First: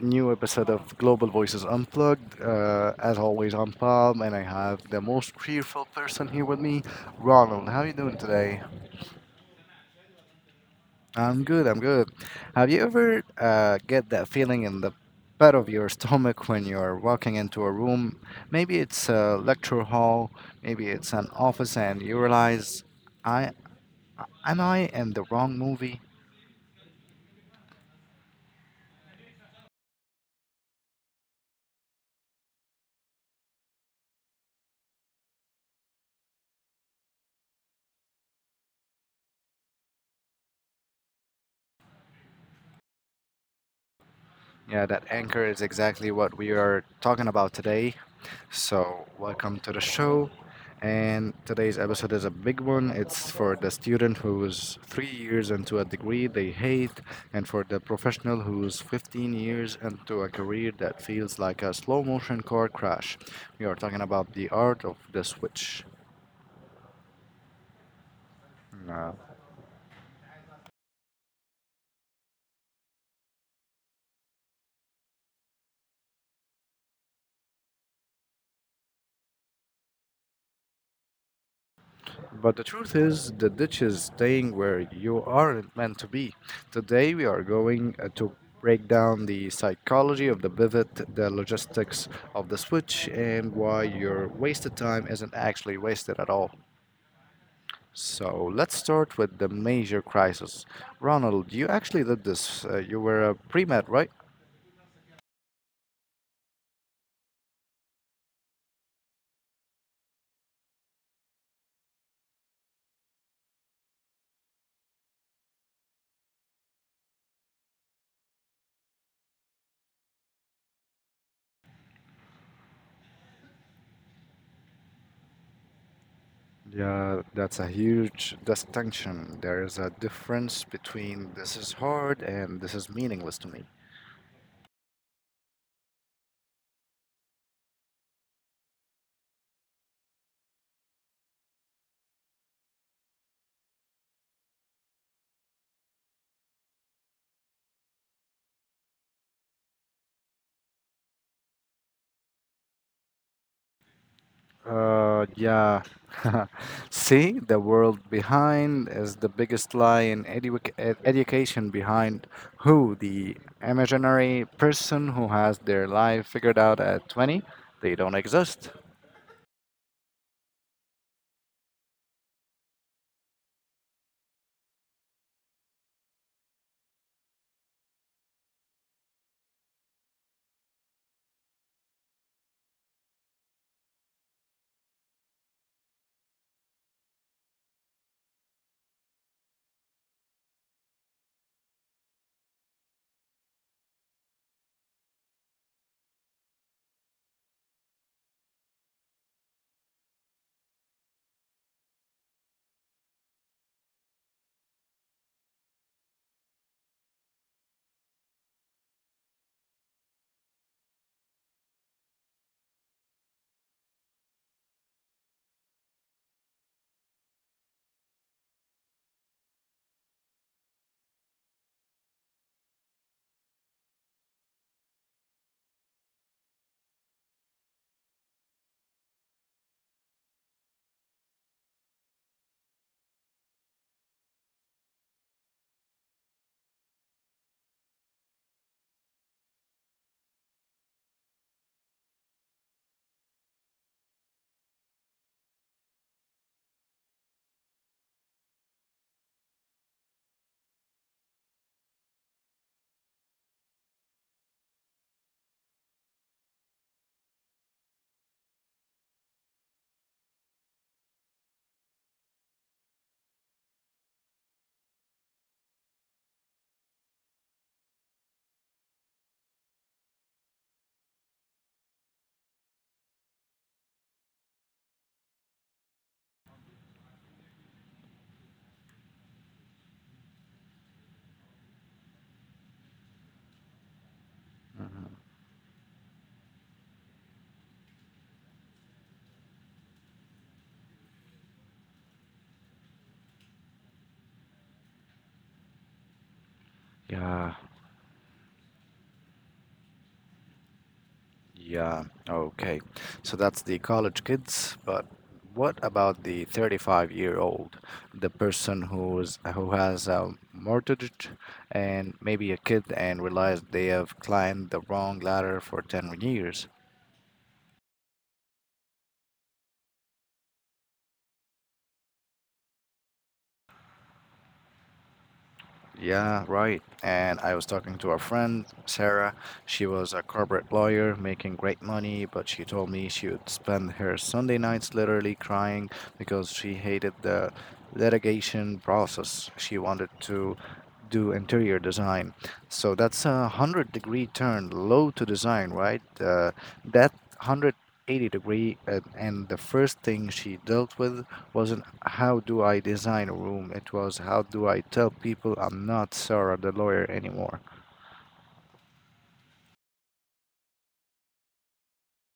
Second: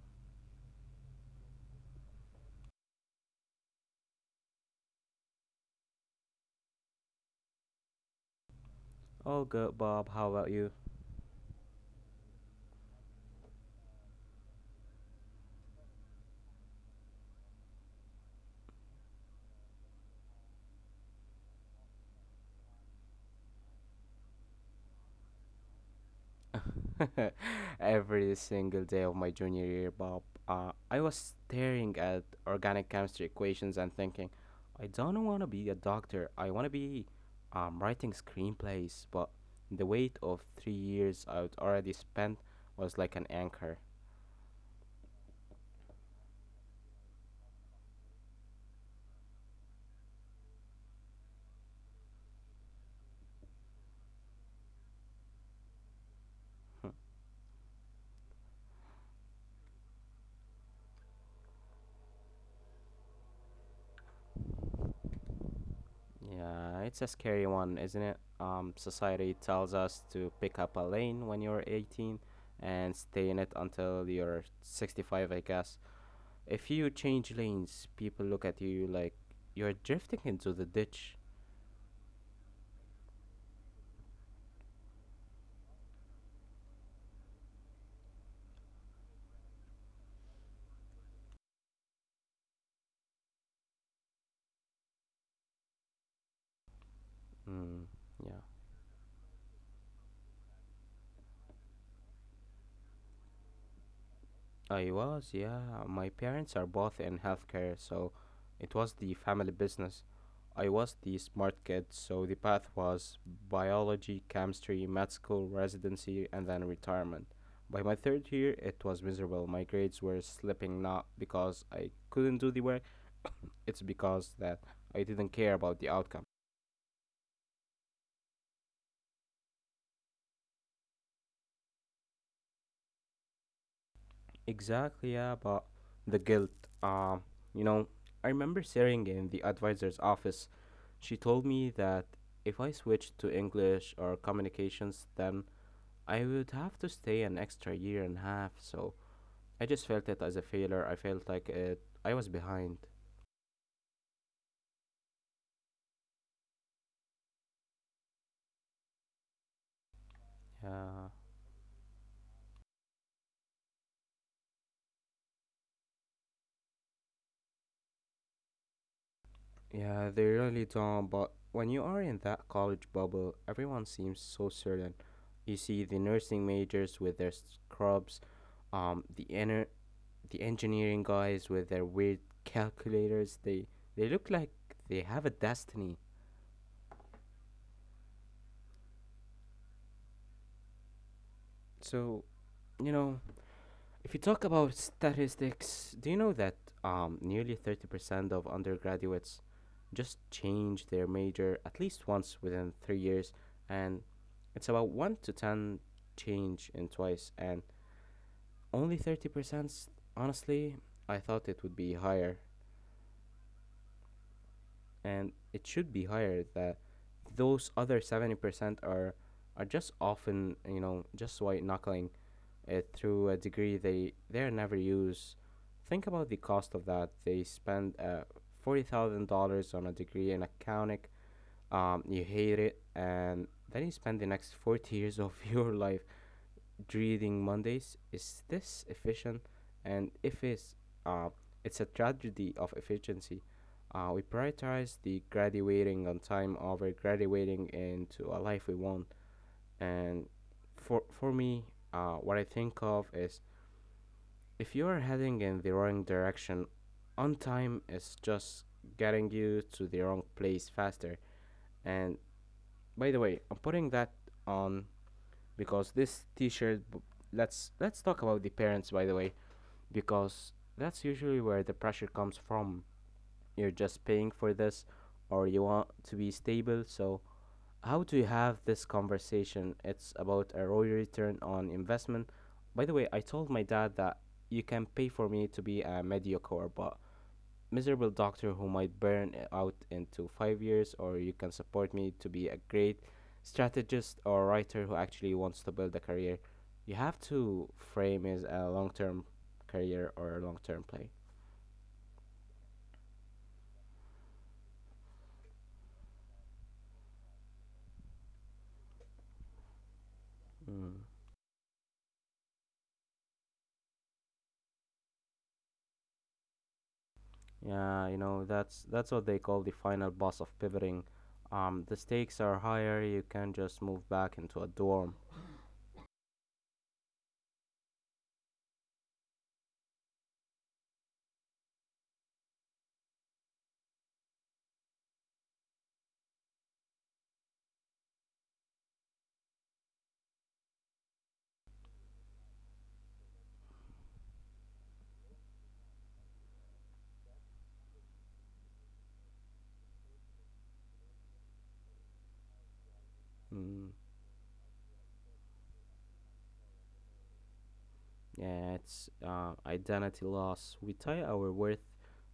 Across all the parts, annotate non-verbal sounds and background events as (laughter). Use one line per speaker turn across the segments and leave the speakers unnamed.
new episode of Global Voices Unplugged. As always, I'm Bob, and I have the most cheerful person here with me, Ronald. How are you doing today?
All good, Bob. How about you?
I'm good, I'm good. Have you ever get that feeling in the pit of your stomach when you're walking into a room? Maybe it's a lecture hall, maybe it's an office, and you realize, I am I in the wrong movie?
(laughs) Every single day of my junior year, Bob, I was staring at organic chemistry equations and thinking, I don't want to be a doctor. I want to be writing screenplays. But the weight of 3 years I'd already spent was like an anchor.
Yeah, that anchor is exactly what we are talking about today. So, welcome to the show. And today's episode is a big one. It's for the student who's three years into a degree they hate, and for the professional who's 15 years into a career that feels like a slow motion car crash. We are talking about the art of the switch.
Yeah, it's a scary one, isn't it?
Uh,
Society tells us to pick up a lane when you're 18 and stay in it until you're 65, I guess. If you change lanes, people look at you like you're drifting into the ditch.
But the truth is, the ditch is staying where you aren't meant to be. Today, we are going to break down the psychology of the pivot, the logistics of the switch, and why your wasted time isn't actually wasted at all.
Mm, yeah.
So, let's start with the major crisis. Ronald, you actually did this. You were a pre med, right?
I was, yeah. My parents are both in healthcare, so it was the family business. I was the smart kid, so the path was biology, chemistry, med school, residency, and then retirement. By my third year, it was miserable. My grades were slipping not because I couldn't do the work, it's because that I didn't care about the outcome.
Yeah, that's a huge distinction. There is a difference between this is hard and this is meaningless to me.
Exactly, yeah, but the guilt. Um, you know, I remember staring in the advisor's office. She told me that if I switched to English or communications, then I would have to stay an extra year and a half. So I just felt it as a failure. I felt like I was behind.
Yeah. (laughs) See, the world behind is the biggest lie in
Yeah,
education behind who? The imaginary person who has their life figured out at 20? They don't exist.
yeah, they really don't. But when you are in that college bubble, everyone seems so certain. You see the nursing majors with their scrubs, um, the inner the engineering guys with their weird calculators they look like they have a destiny, so you know, if you talk about statistics, do you know that nearly 30% of undergraduates just change their major at least once within 3 years, and it's about 1 to 10 change in twice, and only 30%? Honestly, I thought it would be higher, and it should be higher. That those other 70% are just often, you know, just white knuckling it through a degree they never use. Think about the cost of that. They spend $40,000 on a degree in accounting, you hate it, and then you spend the next 40 years of (laughs) your life reading Mondays. Is this efficient? And if it's, uh, it's a tragedy of efficiency. We prioritize the graduating on time over graduating into a life we want. And for me, what I think of is, if you are heading in the wrong direction, on time is just getting you to the wrong place faster. And by the way, I'm putting that on because this t-shirt let's talk about the parents, by the way, because that's usually where the pressure comes from. You're just paying for this, or you want to be stable. So how do you have this conversation? It's about a ROI, return on investment. By the way, I told my dad that you can pay for me to be a mediocre but miserable doctor who might burn out into 5 years, or you can support me to be a great strategist or writer who actually wants to build a career. You have
Yeah.
to frame as a long term career or a long term play.
Yeah, okay. So that's the college kids, but what about the 35-year-old, the person who has a
Mm.
mortgage and maybe a kid and realized they have climbed the wrong ladder for 10 years?
Yeah, you know, that's what they call the final boss of pivoting. The stakes are higher. You can just move back into a dorm.
Yeah, right. And I was talking to a friend, Sarah. She was a corporate lawyer making great money, but she told me she would spend her Sunday nights literally crying because she hated the litigation process. She wanted to do interior design. So that's a 100-degree turn, low to design, right? That 180 degree, and the first thing she dealt with was how do I design a room? It
Mm.
was how do I tell people I'm not Sarah the lawyer anymore?
Yeah, it's identity loss. We tie our worth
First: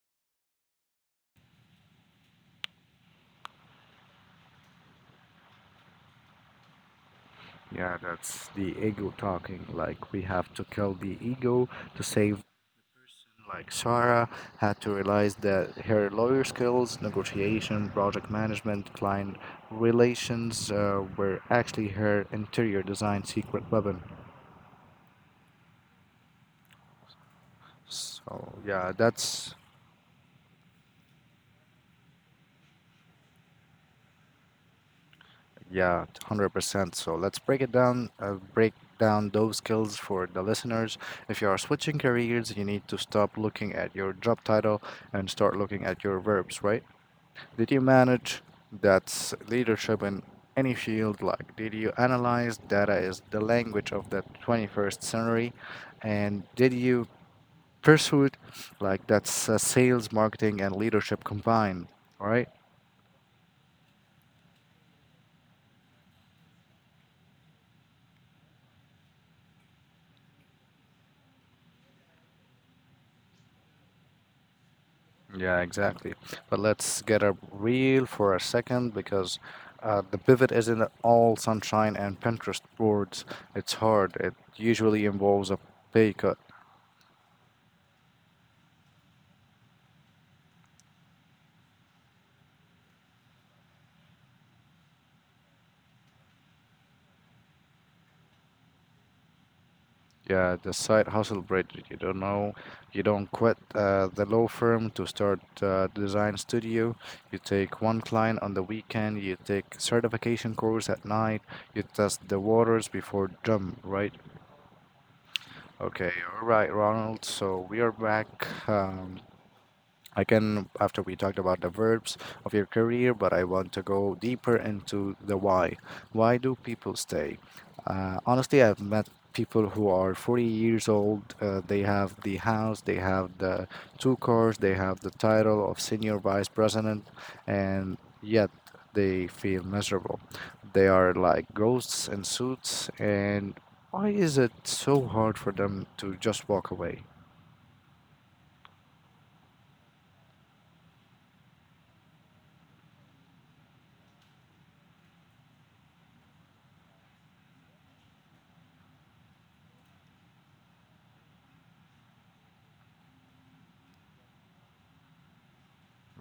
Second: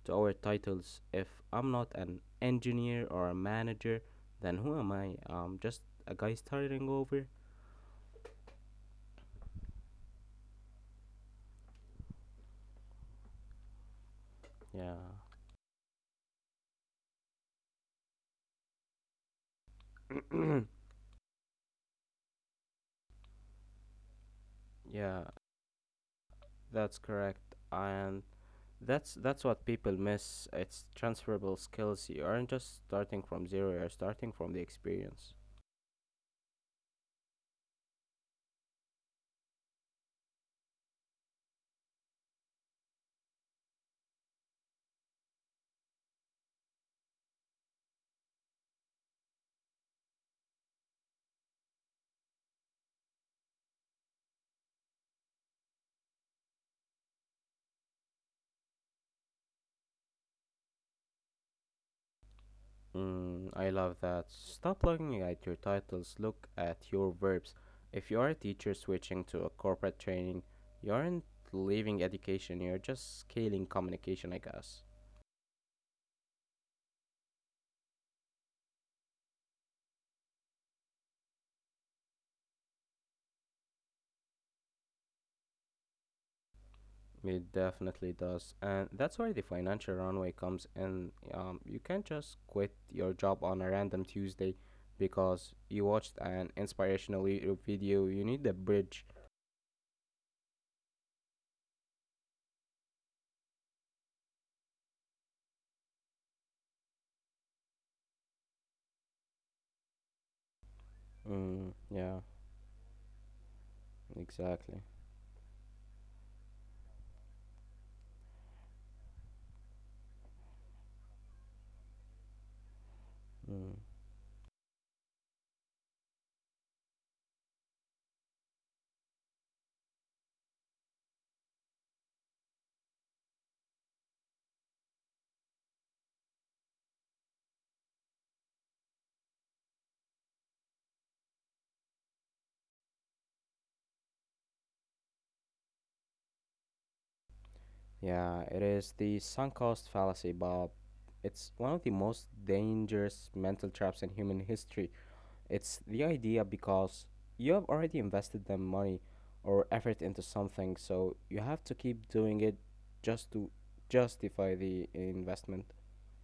to our titles. If I'm not an engineer or a manager, then who am I? Just a guy starting over.
Yeah, that's the ego talking. Like we have to kill the ego to save. Like Sarah had to
Yeah,
realize that her lawyer skills, negotiation, project management, client relations
(coughs)
were actually her interior design secret weapon.
(clears throat) yeah, that's correct. And
So yeah,
that's
that's
what people miss. It's transferable skills. You aren't just starting from zero. You're starting from the experience.
Yeah, 100%. So let's break down those skills for the listeners. If you are switching careers, you need to stop looking at your job title and start looking at your verbs, right? Did you manage? That's leadership in any field. Like, did you analyze data is the language of the 21st century? And did you pursue it? Like, that's sales, marketing, and leadership combined, right?
Mm, I love that. Stop looking at your titles, look at your verbs. If you are a teacher switching to a corporate training, you aren't leaving education, you're just scaling communication, I guess.
Yeah, exactly. But let's get up real for a second because the pivot isn't all sunshine and Pinterest boards. It's hard. It usually involves a pay cut.
It definitely does. And that's where the financial runway comes in. You can't just quit your job on a random Tuesday because you watched an inspirational YouTube video. You need a bridge.
Yeah, the side hustle bridge. You don't know, you don't quit the law firm to start design studio. You take one client on the weekend. You take certification course at night.
Mm,
You
yeah,
test the waters before jump, right?
exactly.
Okay, all right, Ronald. So we are back. I can, after we talked about the verbs of your career, but I want
Mm.
to go deeper into the why. Why do people stay? Honestly, I've met people who are 40 years old. They have the house, they have the two cars, they have the title of senior vice president, and yet they feel miserable. They are like ghosts in suits, and why is it so hard for them to just walk away?
Yeah, it is the sunk cost fallacy, Bob. It's one of the most dangerous mental traps in human history. It's the idea because you have already invested the money or effort into something, so you have to keep doing it just to justify the investment.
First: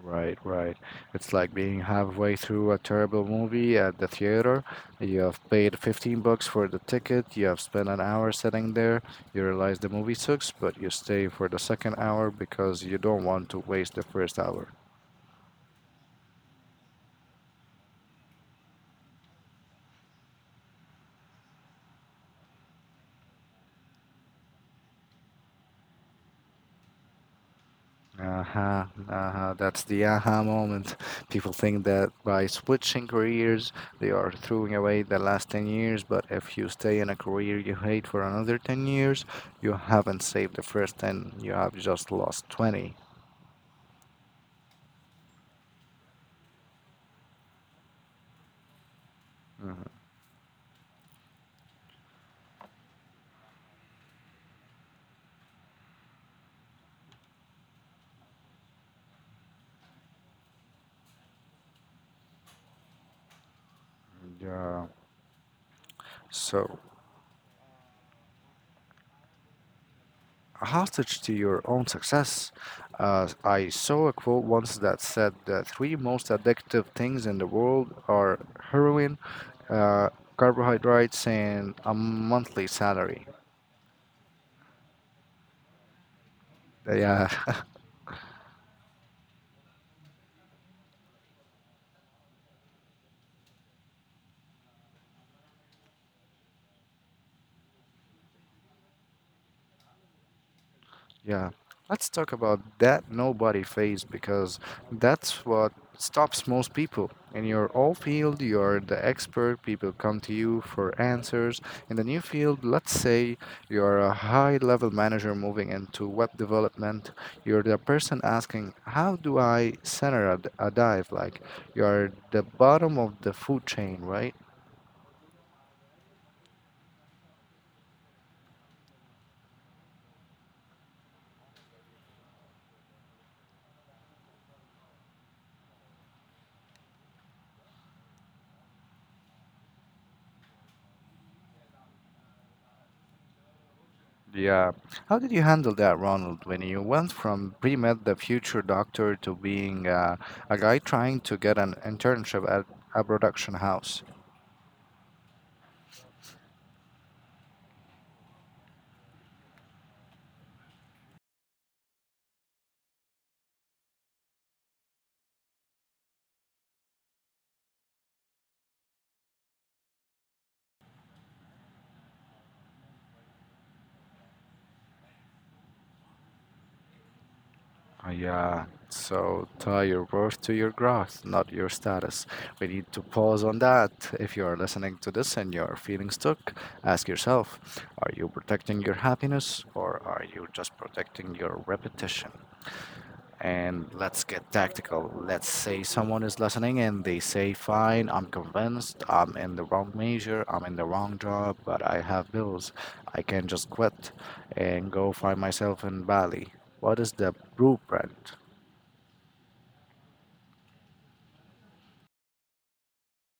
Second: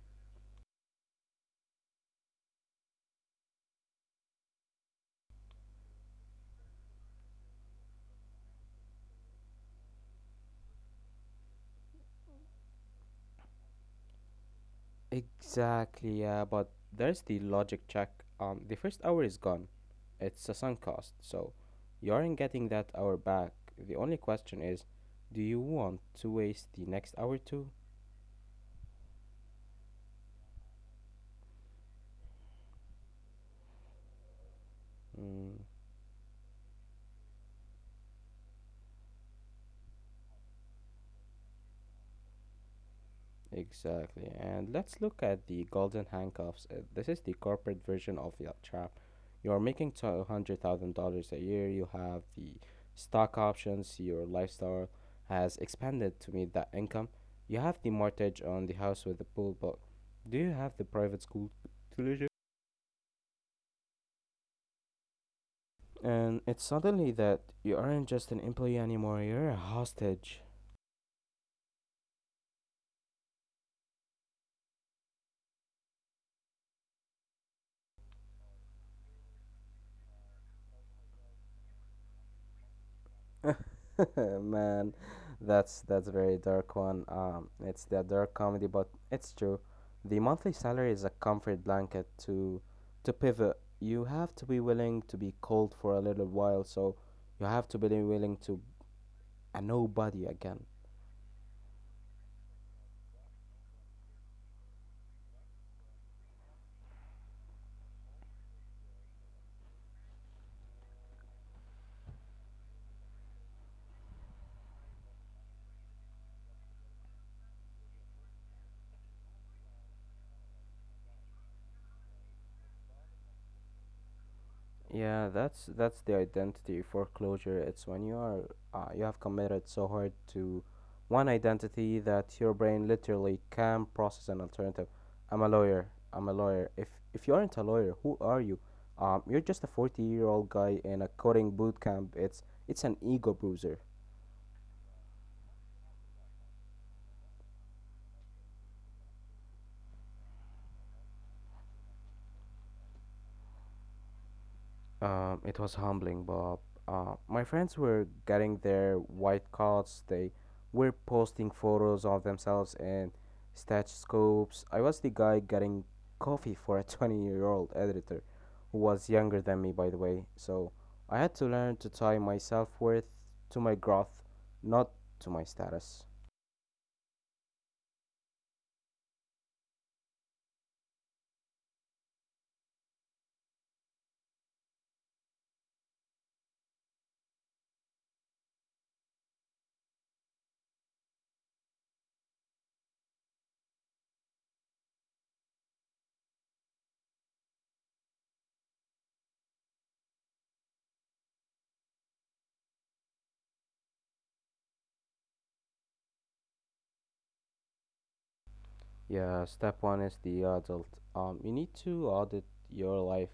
Right, right. It's like being halfway through a terrible movie at the theater. You have paid 15 bucks for the ticket, you have spent an hour sitting there, you realize the movie sucks, but you stay for the second hour because you don't want to waste the first hour.
Exactly, yeah, but there's the logic check. The first hour is gone. It's a sunk cost, so you aren't getting that hour back. The only question is, do you want to waste the next hour too?
Uh-huh, uh-huh. That's the aha moment. (laughs) People think that by switching careers, they are throwing away the last
Mm.
10 years, but if you stay in a career you hate for another 10 years, you haven't saved the first 10, you have just lost 20.
Exactly. And let's look at the golden handcuffs. This is the corporate version of the trap. You are
Mhm.
making $200,000 a year. You have the stock options. Your lifestyle has expanded to meet that income. You have the mortgage on the house with the pool, but do you have the private school to live in?
Yeah.
And it's
So,
suddenly that you aren't just an employee anymore. You're a hostage.
hostage to your own success. I saw a quote once that said the three most addictive things in the world are heroin, uh, carbohydrates, and a monthly salary.
(laughs) Man, that's a very dark one.
Yeah, (laughs)
It's the dark comedy, but it's true. The monthly salary is a comfort blanket to pivot. You have to be willing to be cold for a little while, so you have to be willing to a nobody again.
yeah, let's talk about that nobody phase because that's what stops most people. In your old field, you're the expert, people come to you for answers. In the new field, let's say you're a high level manager moving into web development, you're the person asking, how do I center a dive? Like, you're the bottom of the food chain, right?
Yeah, that's the identity foreclosure. It's when you are you have committed so hard to one identity that your brain literally can't process an alternative. I'm a lawyer. I'm a lawyer. If you aren't a lawyer, who are you? You're just a 40 year old guy in a coding boot camp. It's an ego bruiser.
Yeah. How did you handle that, Ronald, when you went from pre-med, the future doctor, to being a guy trying to get an internship at a production house?
It was humbling, Bob. My friends were getting their white coats. They were posting photos of themselves in stethoscopes. I was the guy getting coffee for a (laughs) 20-year-old editor who was younger than me, by the way. So I had to learn to tie my self worth to my growth, not to my status.
Yeah. So tie your worth to your growth, not your status. We need to pause on that. If you are listening to this and you are feeling stuck, ask yourself, are you protecting your happiness or are you just protecting your repetition? And let's get tactical. Let's say someone is listening and they say, fine, I'm convinced I'm in the wrong major, I'm in the wrong job, but I have bills. I can just quit and go find myself in Bali. What is the blueprint?
Yeah, step one is the adult. You need to audit your life.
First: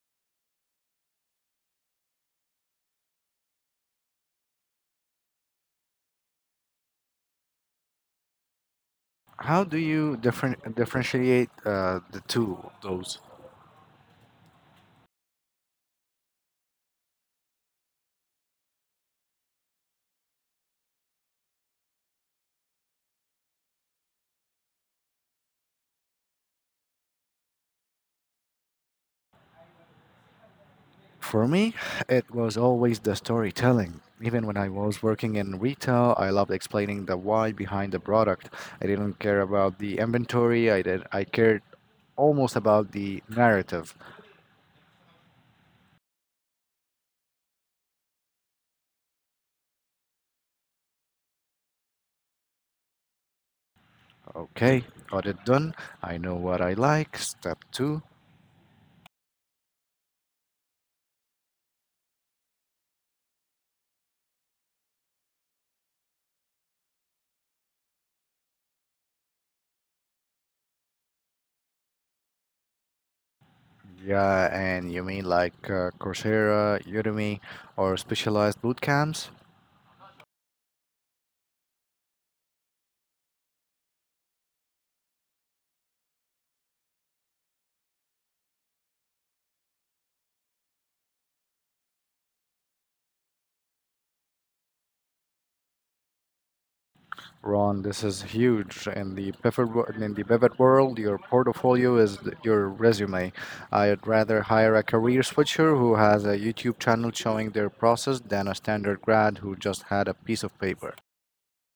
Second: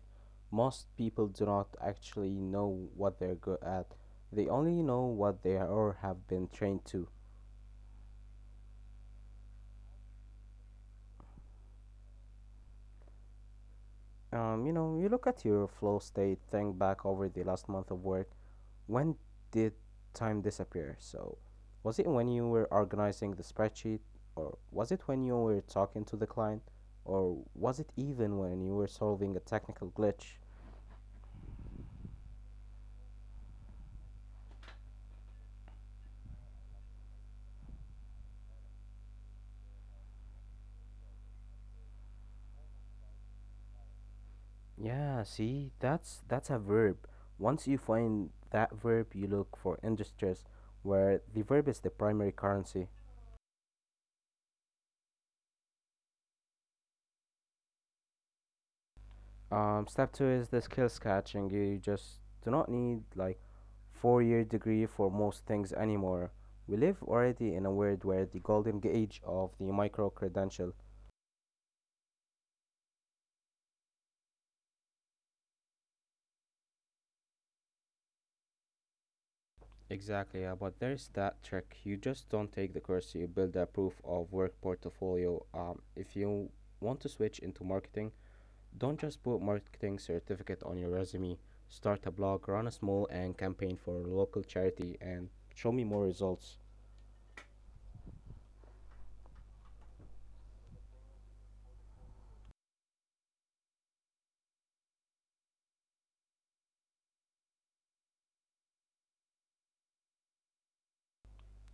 Most people do not actually know what they're good at. They only know what they are or have been trained to.
How do you differentiate the two of those?
You know, you look at your flow state, think back over the last month of work. When did time disappear? So, was it when you were organizing the spreadsheet, or was it when you were talking to the client, or was it even when you were solving a technical glitch?
For me, it was always the storytelling. Even when I was working in retail, I loved explaining the why behind the product. I didn't care about the inventory. I did. I cared almost about the narrative.
Yeah, see, that's a verb. Once you find that verb, you look for industries where the verb is the primary currency.
Okay, got it done. I know what I like. Step two.
Step two is the skills catching. You just do not need like four-year degree for most things anymore. We live already in a world where the golden age of the micro credential.
Yeah, and you mean like Coursera, Udemy, or specialized boot camps?
Exactly, yeah, but there's that trick. You just don't take the course, you build a proof of work portfolio. If you want to switch into marketing, don't just put marketing certificate on your resume. Start a blog, run a small and campaign for a local charity, and show me more results.
Ron, this is huge. In the Pivot world, your portfolio is your resume. I'd rather hire a career switcher who has a YouTube channel showing their process than a standard grad who just had a piece of paper.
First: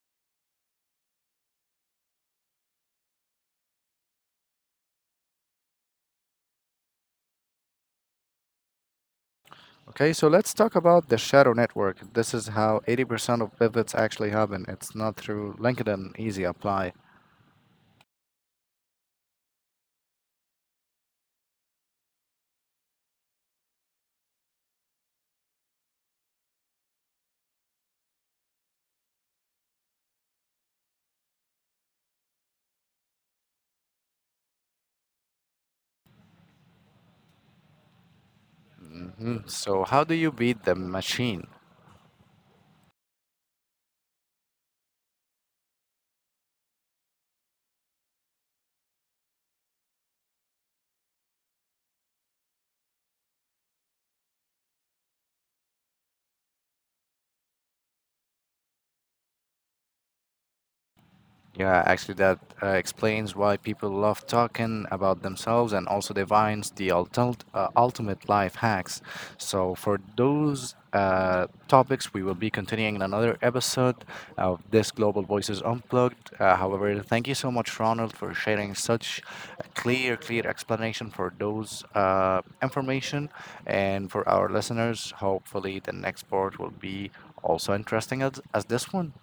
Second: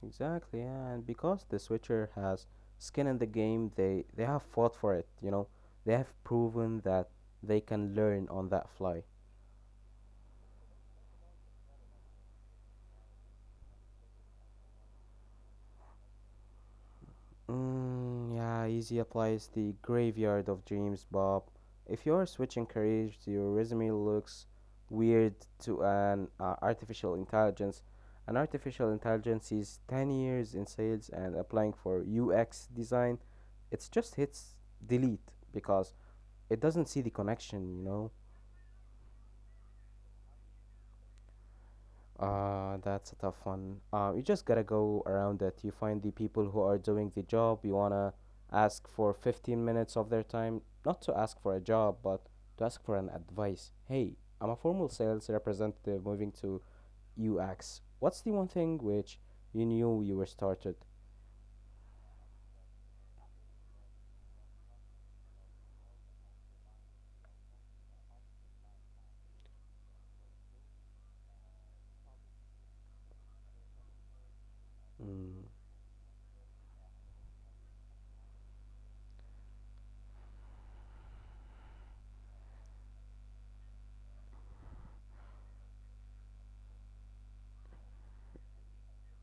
Exactly, yeah. And because the Switcher has skin in the game, they have fought for it, you know. They have proven that they can learn on that fly.
Okay, so let's talk about the shadow network. This is how 80% of pivots actually happen. It's not through LinkedIn Easy Apply.
Mm, yeah, easy applies the graveyard of dreams, Bob. If you're switching careers, your resume looks weird to an artificial intelligence. An artificial intelligence is 10 years in sales and applying for UX design. It just hits delete because it doesn't see the connection, you know?
Mhm. So, how do you beat the machine?
That's a tough one. You just gotta go around it. You find the people who are doing the job. You wanna ask for 15 minutes of their time, not to ask for a job, but to ask for an advice. Hey, I'm a formal sales representative moving to UX. What's the one thing which you knew you were started?
Yeah, actually, that explains why people love talking about themselves and also divines the ultimate life hacks. So, for those topics, we will be continuing in another episode of this Global
Mm.
Voices Unplugged. However, thank you so much, Ronald, for sharing such a clear explanation for those information. And for our listeners, hopefully, the next part will be also interesting as this one.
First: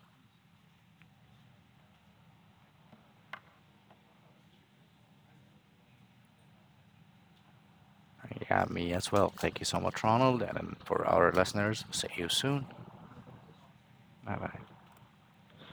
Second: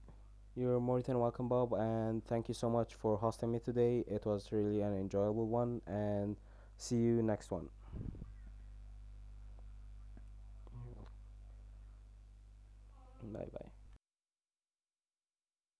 You're more than welcome, Bob, and thank you so much for hosting me today. It was really an enjoyable one, and see you next one.
Yeah, me as well. Thank you so much, Ronald. And for our listeners, see you soon.
Bye bye.
Bye bye.